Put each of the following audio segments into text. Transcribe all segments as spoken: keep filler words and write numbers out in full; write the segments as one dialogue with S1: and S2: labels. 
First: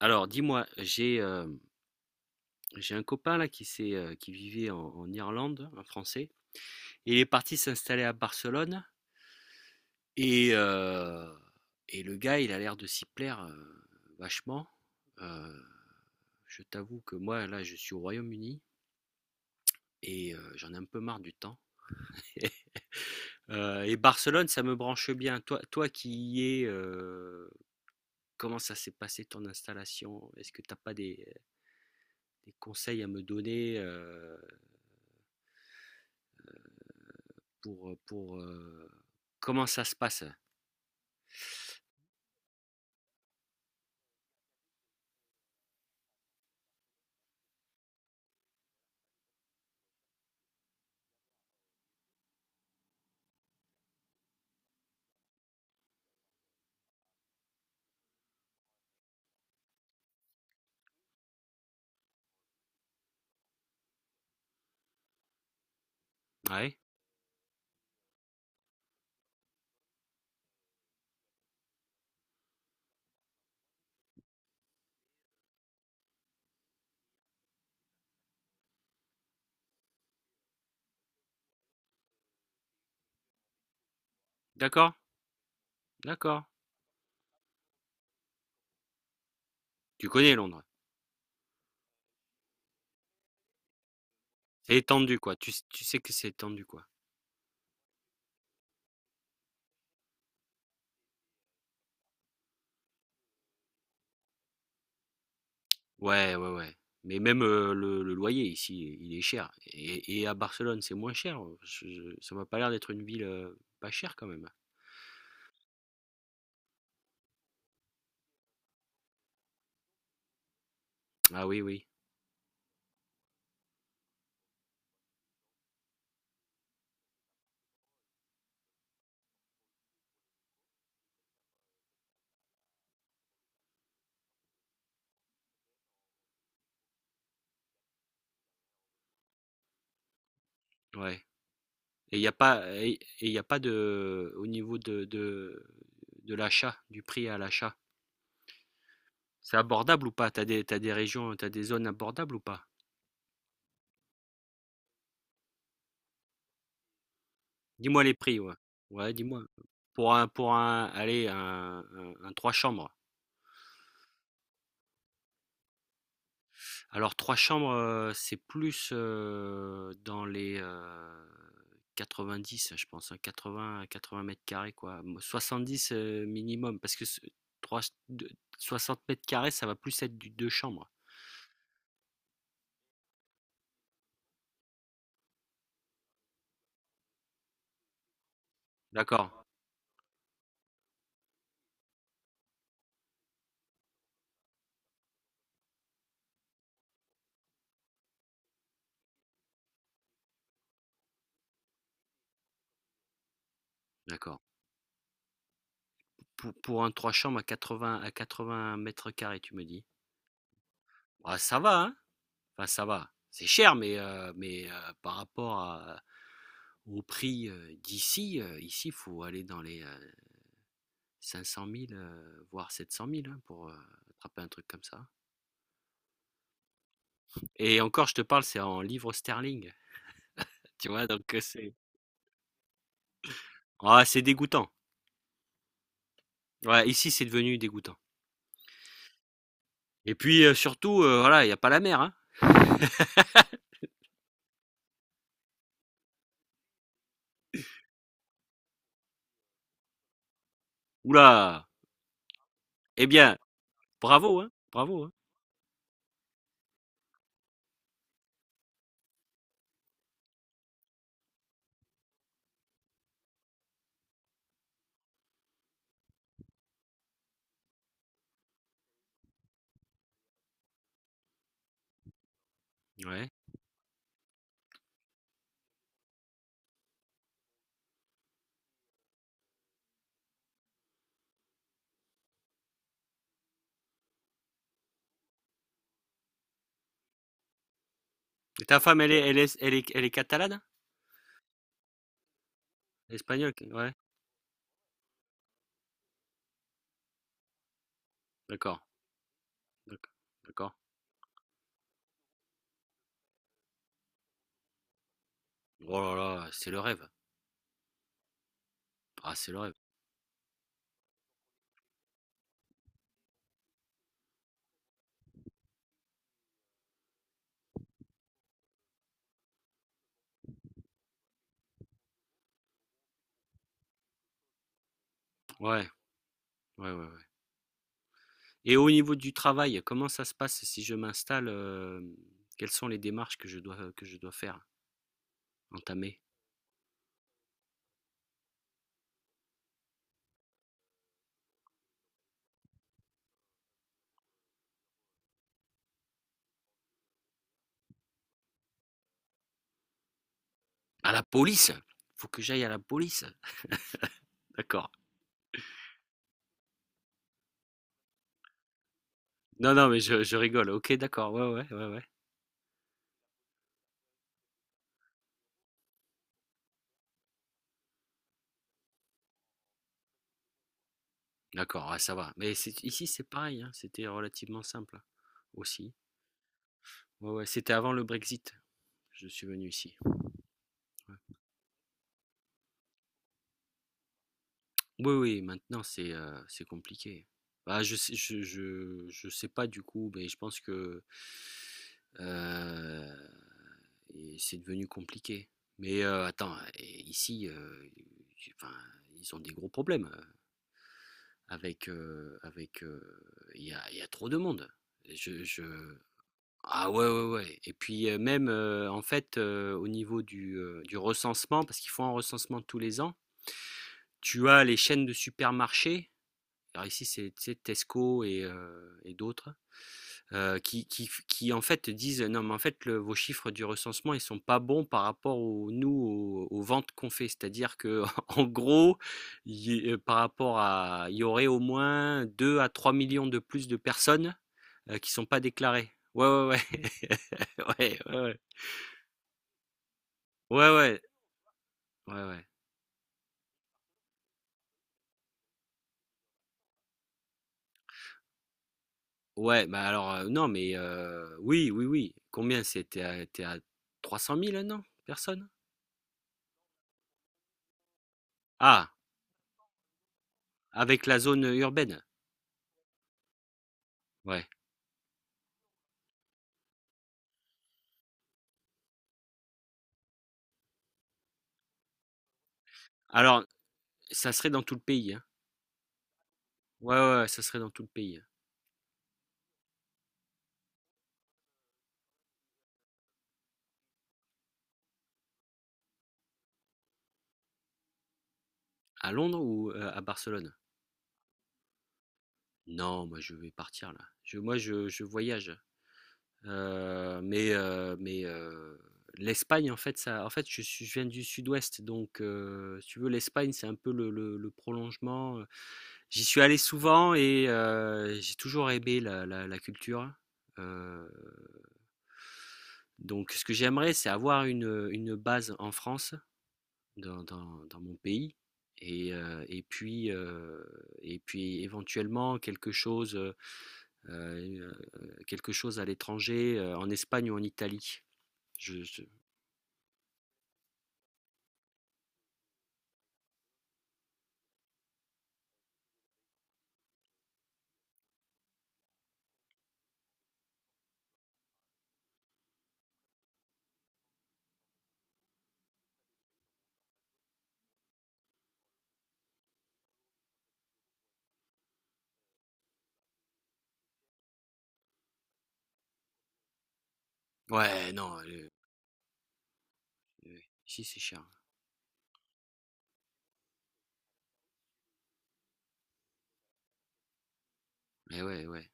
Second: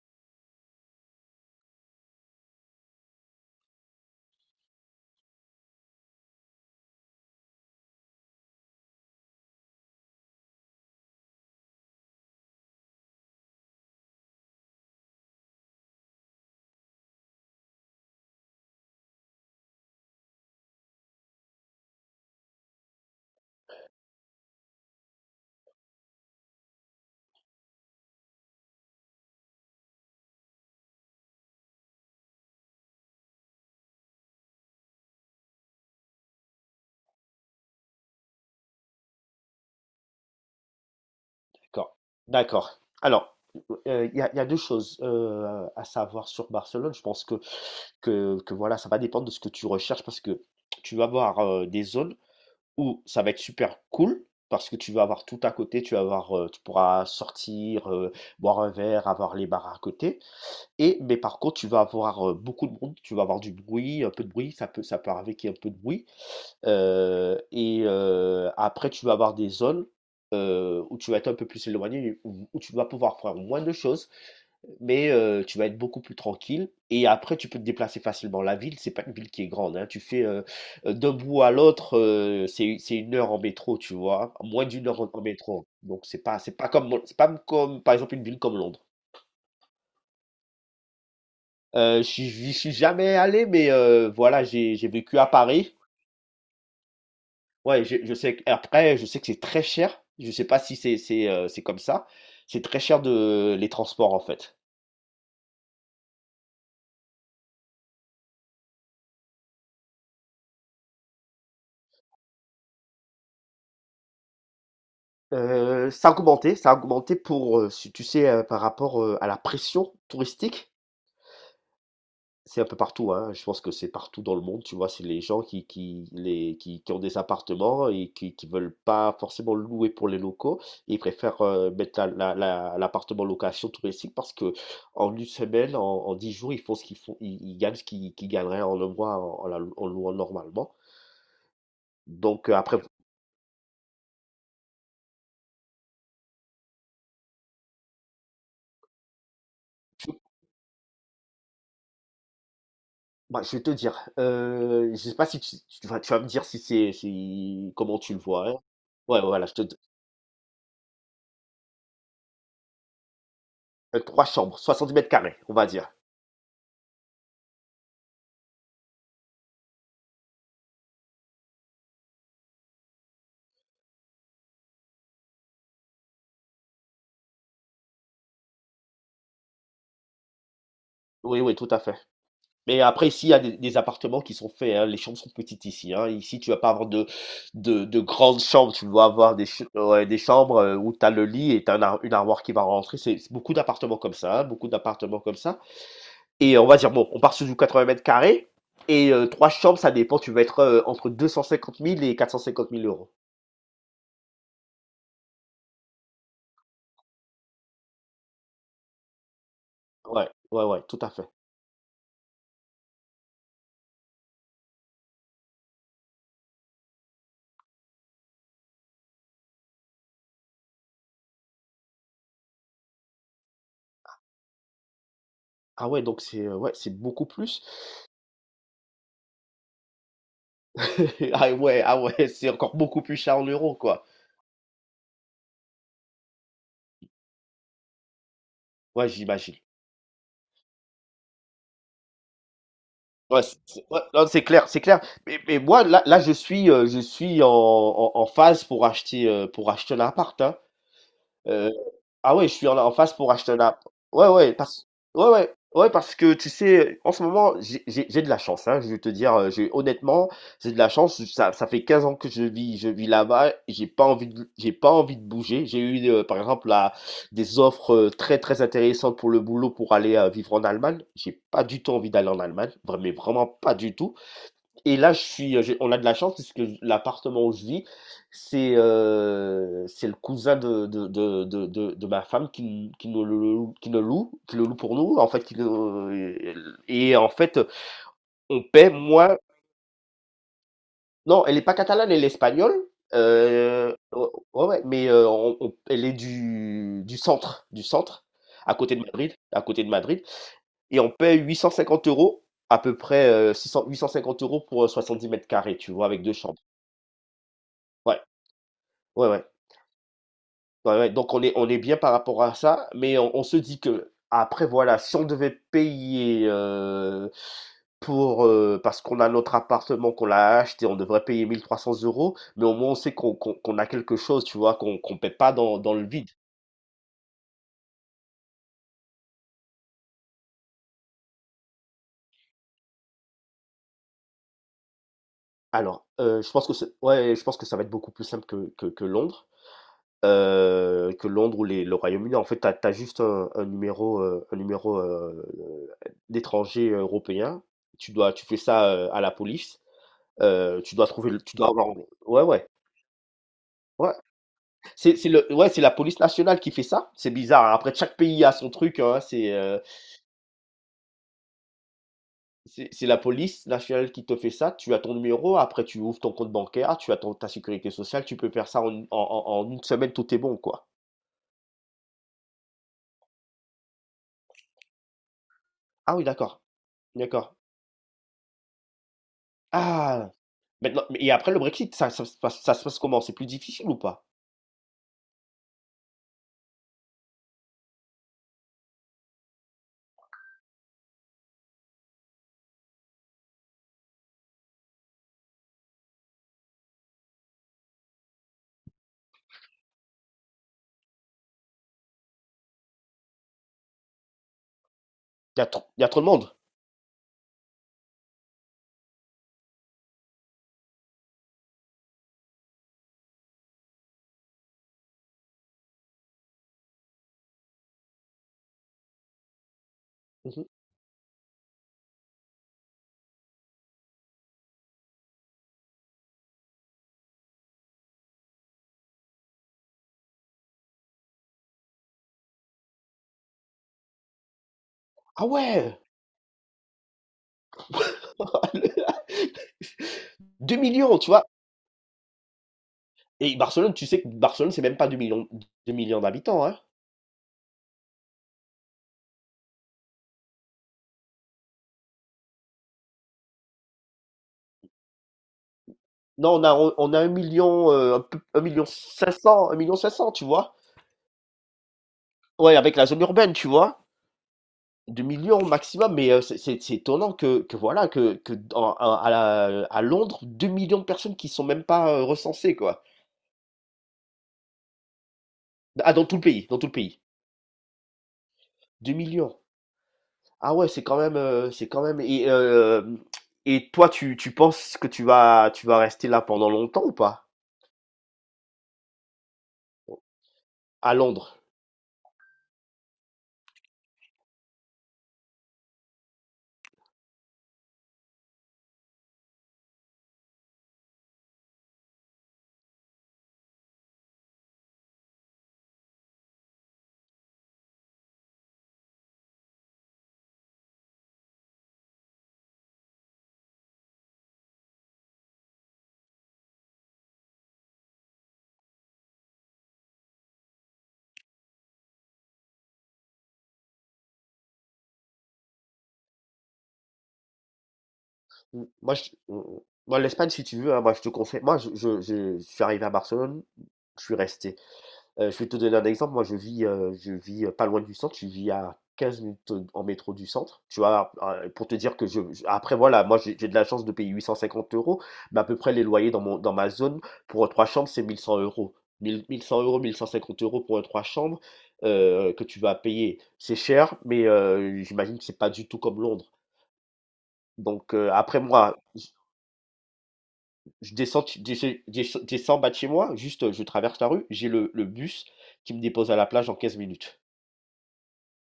S1: Alors, dis-moi, j'ai euh, j'ai un copain là qui s'est euh, qui vivait en, en Irlande, un Français, et il est parti s'installer à Barcelone et euh, et le gars, il a l'air de s'y plaire euh, vachement. Euh, je t'avoue que moi là, je suis au Royaume-Uni et euh, j'en ai un peu marre du temps. Euh, et Barcelone, ça me branche bien. Toi, toi qui y es, euh, comment ça s'est passé ton installation? Est-ce que t'as pas des, des conseils à me donner? euh, pour, euh, pour euh, comment ça se passe, hein?
S2: D'accord, d'accord. Alors, heu, il y a il y a deux choses, heu, à savoir sur Barcelone. Je pense que que que voilà, ça va dépendre de ce que tu recherches parce que tu vas avoir, heu, des zones où ça va être super cool parce que tu vas avoir tout à côté, tu vas avoir, heu, tu pourras sortir, heu, boire un verre, avoir les bars à côté et mais par contre, tu vas avoir, heu, beaucoup de monde, tu vas avoir du bruit, un peu de bruit, ça peut ça peut arriver qu'il y ait un peu de bruit.
S1: Ouais,
S2: Heu et heu, après tu vas avoir des zones, heu, où tu vas être un peu plus éloigné, où où tu vas pouvoir faire moins de choses, mais heu, tu vas être beaucoup plus tranquille et après tu peux te déplacer facilement. La ville, c'est pas une ville qui est grande, hein. Tu fais, heu, heu, d'un bout à l'autre, heu, c'est c'est une heure en métro, tu vois? Moins d'une
S1: d'accord,
S2: heure en en métro, donc c'est pas
S1: d'accord.
S2: c'est pas comme Mon c'est pas comme, par exemple, une ville comme Londres.
S1: Tu connais Londres.
S2: Heu, je suis J'y suis jamais allé mais heu, voilà,
S1: C'est
S2: j'ai j'ai
S1: étendu,
S2: vécu à
S1: quoi. Tu,
S2: Paris.
S1: tu sais que c'est étendu, quoi.
S2: Ouais, je, je sais. que- Après, je sais que c'est très cher. Je sais pas si c'est c'est euh, c'est comme ça. C'est très cher de les transports en fait.
S1: Ouais, ouais, ouais. Mais même euh, le, le loyer ici, il est cher. Et, et à Barcelone, c'est moins cher. Je- je- ça m'a pas l'air d'être une ville euh, pas chère quand même.
S2: Euh, ça a augmenté, ça a augmenté pour, euh, si tu sais, euh, par rapport euh, à la pression touristique.
S1: Ah oui, oui.
S2: C'est un peu partout, hein. Je pense que c'est partout dans le monde, tu vois. C'est les gens qui, qui, les, qui, qui ont des appartements et qui, qui veulent pas forcément louer pour les locaux. Ils préfèrent euh, mettre la, la- la- l'appartement en location touristique parce que en une semaine, en, en dix jours, ils font ce qu'ils font, ils, ils gagnent ce qu'ils qu'ils gagneraient en un mois, en, en la- en louant normalement.
S1: Ouais. Et il n'y a
S2: Donc euh,
S1: pas,
S2: après,
S1: et il a pas de, au niveau de, de, de l'achat, du prix à l'achat. C'est abordable ou pas? T'as des, t'as des régions, t'as des zones abordables ou pas?
S2: bah, je vais te dire, euh, je sais pas si tu, tu vas, tu vas me dire si c'est, si, comment
S1: Dis-moi
S2: tu
S1: les
S2: le
S1: prix,
S2: vois,
S1: ouais.
S2: hein.
S1: Ouais,
S2: Ouais,
S1: dis-moi.
S2: voilà, je te,
S1: Pour un, pour un, allez, un, un, un trois chambres.
S2: euh, trois chambres, soixante dix mètres carrés, on va dire.
S1: Alors, trois chambres, euh, c'est plus euh, dans les euh, quatre-vingt-dix, je pense, hein, quatre-vingts quatre-vingts mètres carrés, quoi. Mo- soixante-dix euh, minimum, parce que ce- trois- deux- soixante mètres carrés, ça va plus être du deux chambres.
S2: Oui, oui, tout à fait. Mais après, ici, il y a des, des appartements qui sont faits, hein. Les chambres sont petites ici, hein. Ici, tu vas pas avoir de, de, de grandes chambres. Tu dois
S1: D'accord,
S2: avoir des, ch- ouais, des chambres, euh, où tu as le lit et tu as une armoire qui va rentrer. C'est c'est beaucoup d'appartements comme ça, hein. Beaucoup d'appartements comme ça. Et on va dire, bon, on part sur du quatre-vingts mètres carrés. Et euh, trois chambres, ça dépend. Tu vas être euh, entre deux cent cinquante mille et quatre cent cinquante mille euros.
S1: d'accord. Pour, pour un trois chambres à quatre-vingts, à quatre-vingts mètres carrés, tu me dis.
S2: Ouais, ouais, ouais, tout à fait.
S1: Ah, ça va, hein? Enfin, ça va. C'est cher, mais, euh, mais euh, par rapport à- au prix euh, d'ici, euh, ici, il faut aller dans les euh, cinq cent mille, euh, voire sept cent mille, hein, pour euh, attraper un truc comme ça.
S2: Ah ouais, donc c'est euh, ouais, c'est beaucoup plus.
S1: Et encore, je te parle, c'est en livres sterling. Tu vois, donc euh,
S2: Ah
S1: c'est
S2: ouais, ah ouais, c'est encore beaucoup plus cher en euros,
S1: ah,
S2: quoi.
S1: c'est dégoûtant. Ouais, ici, c'est devenu dégoûtant.
S2: Ouais, j'imagine.
S1: Et puis, euh, surtout, euh, voilà, il n'y a pas la mer, hein.
S2: Ouais, c'est c'est- ouais, non, c'est clair, c'est clair. Mais, mais moi, là, là, je suis, euh, je suis en, en, en phase pour acheter, euh, pour acheter un appart, hein.
S1: Oula!
S2: Heu, ah ouais, je suis en en
S1: Eh
S2: phase pour
S1: bien,
S2: acheter un app. Ouais,
S1: bravo, hein,
S2: ouais, parce
S1: bravo, hein.
S2: ouais, ouais, ouais, parce que tu sais, en ce moment, j'ai j'ai j'ai de la chance, hein, je vais te dire, heu, j'ai honnêtement, j'ai de la chance, ça ça fait quinze ans que je vis je vis là-bas et j'ai pas envie de j'ai pas envie de bouger. J'ai eu, heu, par exemple, là, des offres, heu, très, très intéressantes pour le boulot pour aller, heu, vivre en Allemagne. J'ai pas du tout envie d'aller en Allemagne, vra mais
S1: Ouais.
S2: vraiment pas du tout. Et là, je suis, j'ai- on a de la chance puisque l'appartement où je vis, c'est euh, c'est le cousin de, de, de, de, de, de ma femme, qui, qui nous le loue, qui nous loue, qui le loue pour nous, en fait, qui nous, et en fait, on
S1: Et ta
S2: paie,
S1: femme, elle est, elle
S2: moi,
S1: est, elle est, elle est catalane?
S2: non, elle est pas catalane, elle est espagnole,
S1: Espagnole? Ouais,
S2: euh, ouais, ouais, ouais, mais euh, on- on- elle est du, du centre, du centre, à
S1: d'accord.
S2: côté de Madrid, à côté de
S1: D'accord.
S2: Madrid,
S1: d'accord.
S2: et on paie huit cent cinquante euros, à peu près euh, six cents, huit cent cinquante euros pour euh, dix mètres carrés, tu
S1: Oh
S2: vois,
S1: là
S2: avec deux
S1: là,
S2: chambres.
S1: c'est le rêve.
S2: Ouais. Ouais,
S1: Ah,
S2: ouais.
S1: c'est le rêve.
S2: Ouais, ouais. Donc on est on est bien par rapport à ça, mais on on se dit que après voilà, si on devait payer, heu, pour, heu, parce qu'on a notre appartement, qu'on l'a acheté, on devrait payer mille trois cents euros mais au moins on sait qu'on qu'on qu'on a quelque chose, tu vois? Qu'on qu'on paie pas dans
S1: Ouais,
S2: dans le vide.
S1: ouais, ouais, ouais. Et au niveau du travail, comment ça se passe si je m'installe, euh, quelles sont les démarches que je dois, que je dois faire,
S2: Alors,
S1: entamer?
S2: heu, je pense que c'est ouais, je pense que ça va être beaucoup plus simple que que que Londres, heu, que Londres ou les le Royaume-Uni. En fait, tu as juste un un numéro, heu, un numéro, heu, d'étranger européen. Tu dois tu fais ça, heu, à la police. Heu, tu dois
S1: À la
S2: trouver le tu dois
S1: police?
S2: avoir.
S1: Faut que
S2: Ouais,
S1: j'aille
S2: ouais,
S1: à la police.
S2: ouais.
S1: D'accord.
S2: C'est c'est le Ouais, c'est la police nationale qui fait ça. C'est bizarre, hein. Après chaque pays a son truc, hein. C'est,
S1: Non,
S2: heu,
S1: non, mais je, je rigole. Ok, d'accord. Ouais, ouais, ouais, ouais.
S2: c'est c'est la police nationale qui te fait ça. Tu as ton numéro, après tu ouvres ton compte bancaire, tu as ton ta sécurité sociale, tu peux faire ça en une en en en une semaine, tout est bon, quoi.
S1: D'accord, ouais, ça va. Mais c'est- ici, c'est pareil, hein, c'était relativement simple hein, aussi.
S2: Ah oui, d'accord,
S1: Ouais, ouais,
S2: d'accord.
S1: c'était avant le Brexit. Je suis venu ici.
S2: Ah! Maintenant et après le Brexit, ça ça se passe ça se passe comment? C'est plus difficile ou pas?
S1: Oui, oui, maintenant c'est euh, c'est compliqué. Bah, je sais, je, je, je sais pas du coup, mais je pense que euh, et c'est devenu compliqué. Mais euh, attends, et ici, euh, j'ai- enfin, ils ont des gros problèmes euh, avec euh, avec. euh, Il y a, il y a trop de monde. Je,
S2: Il y a trop
S1: je...
S2: y a trop de monde?
S1: Ah, ouais, ouais, ouais. Et puis euh, même euh, en fait, euh, au niveau du, euh, du recensement, parce qu'ils font un recensement tous les ans, tu as les chaînes de supermarchés, alors ici, c'est Tesco et, euh, et d'autres, euh,
S2: Mmh.
S1: qui, qui, qui, en fait, disent non, mais en fait le- vos chiffres du recensement ils sont pas bons par rapport au, nous aux, aux ventes qu'on fait. C'est-à-dire que en gros, y- euh, par rapport à, il y aurait au moins deux à trois millions de plus de personnes euh, qui sont pas
S2: Ah
S1: déclarées.
S2: ouais!
S1: Ouais, ouais, ouais, ouais, ouais, ouais,
S2: Deux
S1: ouais,
S2: millions, tu vois?
S1: ouais, ouais.
S2: Et Barcelone, tu sais que Barcelone, c'est même pas deux millions, deux millions d'habitants, hein.
S1: Ouais, ouais bah alors euh, non, mais euh, oui, oui, oui. Combien c'était à, t'es à trois cent mille, non? Personnes.
S2: Non, on a, on a un million, euh, un peu- un million
S1: Ah,
S2: cinq cents, un million cinq cents, tu vois.
S1: avec la zone urbaine?
S2: Ouais, avec la zone urbaine, tu vois.
S1: Ouais.
S2: Deux millions au maximum, mais euh, c'est c'est- c'est étonnant que, que voilà, que, que dans- à, à la- à Londres, deux millions de personnes qui sont même pas euh, recensées, quoi.
S1: Alors, ça serait dans tout le pays, hein.
S2: Ah, dans tout le pays, dans tout le
S1: Ouais, ouais,
S2: pays.
S1: ouais, ça serait dans tout le pays, hein.
S2: Deux millions. Ah ouais, c'est quand même, euh, c'est quand même. Et, euh, et toi, tu, tu penses que tu vas, tu vas rester là pendant longtemps ou pas?
S1: À Londres ou heu, à Barcelone?
S2: À Londres.
S1: Non, moi, je vais partir là. Je moi, je je voyage, heu, mais heu, mais heu, l'Espagne, en fait, ça en fait, je suis je viens du sud-ouest, donc heu, si tu veux, l'Espagne, c'est un peu le le le prolongement, j'y suis allé souvent et heu, j'ai toujours aimé la la la culture, heu donc ce que j'aimerais, c'est avoir une, une base en France dans, dans, dans mon pays. Et, euh, et, puis, euh, et puis éventuellement quelque chose, euh, euh, quelque chose à l'étranger, euh, en Espagne ou en Italie. Je,
S2: Mm.
S1: je-
S2: Moi, je- mm, moi, l'Espagne, si tu veux, hein, moi, je te conseille. Moi, je, je, je- je suis arrivé à Barcelone, je suis resté. Euh, je vais te donner un exemple. Moi, je vis, euh, je vis euh, pas loin du centre. Je vis à quinze minutes euh, en métro du centre. Tu vois, euh, pour te dire que je. Je- Après, voilà, moi, j'ai j'ai de la chance de payer huit cent cinquante euros, mais à peu près les loyers dans mon, dans ma zone pour euh, trois chambres, c'est mille cent euros. mille, mille cent euros, mille cent cinquante euros pour euh, trois chambres, euh, que tu vas payer. C'est cher, mais euh, j'imagine que c'est pas du tout comme Londres.
S1: Ouais,
S2: Donc
S1: non,
S2: euh,
S1: euh,
S2: après moi,
S1: euh, ici c'est
S2: Je
S1: cher.
S2: descends, de chez- de chez- je descends bas de chez moi, juste euh, je traverse la rue, j'ai le, le bus qui me dépose à la plage en quinze minutes.
S1: Mais ouais, ouais,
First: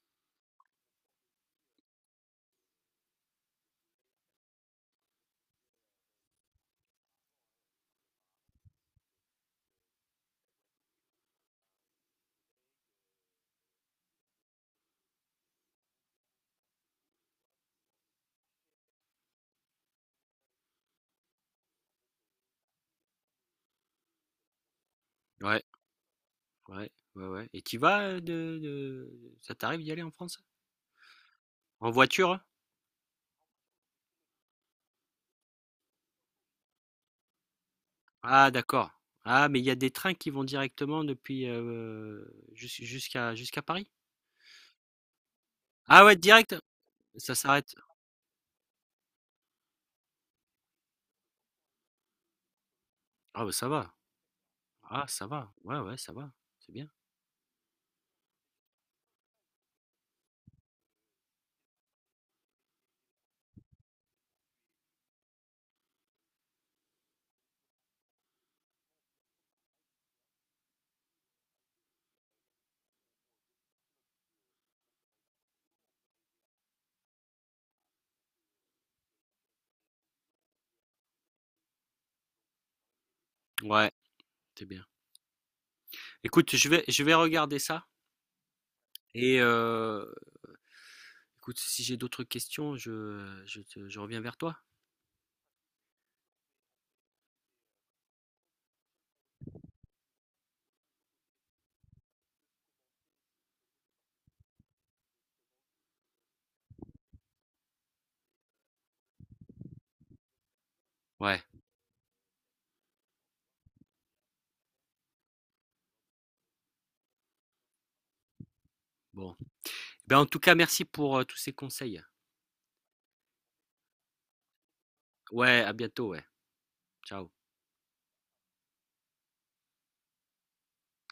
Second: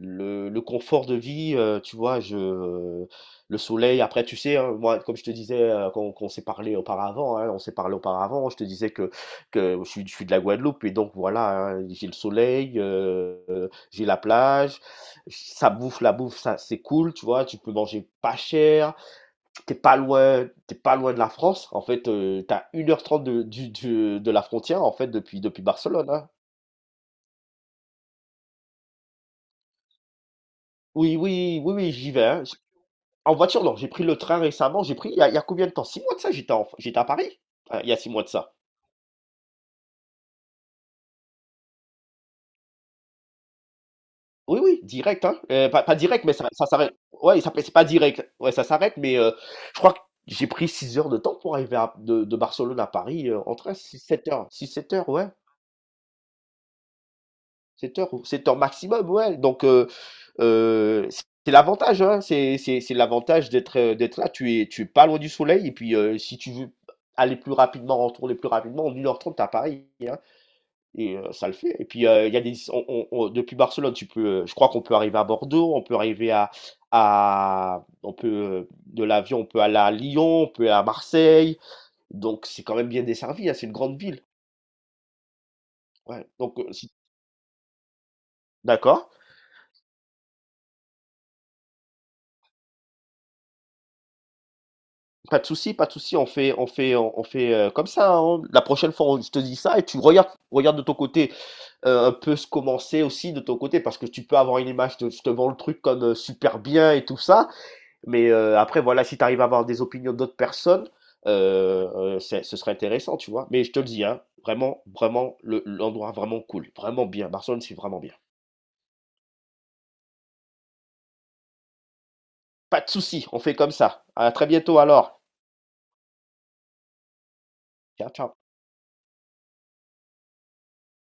S2: Le, le confort de vie, euh, tu vois, je, le soleil, après, tu sais, hein, moi, comme je te disais, euh, quand, quand on s'est parlé auparavant, hein, on s'est parlé auparavant, je te disais que, que je suis, je suis de la Guadeloupe et donc voilà, hein, j'ai le soleil, euh, euh, j'ai la plage, ça bouffe, la bouffe, ça c'est cool, tu vois, tu peux manger pas cher, t'es pas loin, t'es pas loin de la France. En fait, euh, t'as une heure trente de, du, du- de la frontière, en fait, depuis,
S1: ouais,
S2: depuis Barcelone, hein.
S1: ouais, ouais, ouais. Et tu vas euh, de, de... ça t'arrive d'y aller en France?
S2: Oui, oui, oui,
S1: En
S2: oui, j'y vais,
S1: voiture?
S2: hein. J- En voiture, non, j'ai pris le train récemment. J'ai pris, il y a, il y a combien de temps? Six mois de ça, j'étais en- j'étais à Paris. Ah, il y a six mois de
S1: Ah,
S2: ça.
S1: d'accord. Ah, mais il y a des trains qui vont directement depuis euh, jus- jusqu'à jusqu'à Paris.
S2: Oui, oui, direct, hein. Euh, pas, pas
S1: Ah ouais,
S2: direct, mais ça,
S1: direct.
S2: ça s'arrête.
S1: Ça
S2: Ouais, ça, c'est
S1: s'arrête.
S2: pas direct. Ouais, ça s'arrête, mais euh, je crois que j'ai pris six heures de temps pour arriver à- de, de Barcelone à Paris euh,
S1: Ah bah
S2: en
S1: ça
S2: train.
S1: va.
S2: Six sept heures. Six sept
S1: Ah
S2: heures,
S1: ça
S2: ouais.
S1: va, ouais, ouais, ça va, c'est bien.
S2: Sept heures, sept heures maximum, ouais. Donc, euh, Euh, c'est l'avantage, hein, c'est c'est- c'est l'avantage d'être euh, d'être là. Tu es, tu es pas loin du soleil. Et puis, euh, si tu veux aller plus rapidement, retourner plus rapidement, en une heure trente, t'as Paris, hein, et euh, ça le fait. Et puis, euh, il y a des, on- on- on- depuis Barcelone, tu peux, euh, je crois qu'on peut arriver à Bordeaux, on peut arriver à, à on peut, euh, de l'avion, on peut aller à Lyon, on peut aller à Marseille. Donc, c'est quand même bien desservi, hein, c'est une
S1: Ouais,
S2: grande ville.
S1: c'est bien.
S2: Ouais.
S1: Écoute,
S2: Donc,
S1: je
S2: euh,
S1: vais,
S2: si-
S1: je vais regarder ça
S2: d'accord.
S1: et euh, écoute, si j'ai d'autres questions, je, je, te- je reviens vers toi.
S2: Pas de souci, pas de souci, on fait, on fait, on fait euh, comme ça, hein. La prochaine fois, on, je te dis ça et tu regardes, regarde de ton côté, euh, un peu ce commencer aussi de ton côté parce que tu peux avoir une image de je te vends le truc comme euh, super bien et tout ça. Mais euh, après, voilà, si tu arrives à avoir des opinions d'autres personnes,
S1: Ouais,
S2: euh, euh, c'est- ce serait intéressant, tu vois. Mais je te le dis, hein, vraiment, vraiment, le- l'endroit vraiment cool, vraiment bien. Barcelone, c'est vraiment bien.
S1: bon. Ben, en tout cas, merci pour euh, tous ces conseils.
S2: Pas de souci, on fait comme ça. À très bientôt alors.
S1: Ouais, à bientôt, ouais. Ciao.
S2: Ciao, ciao.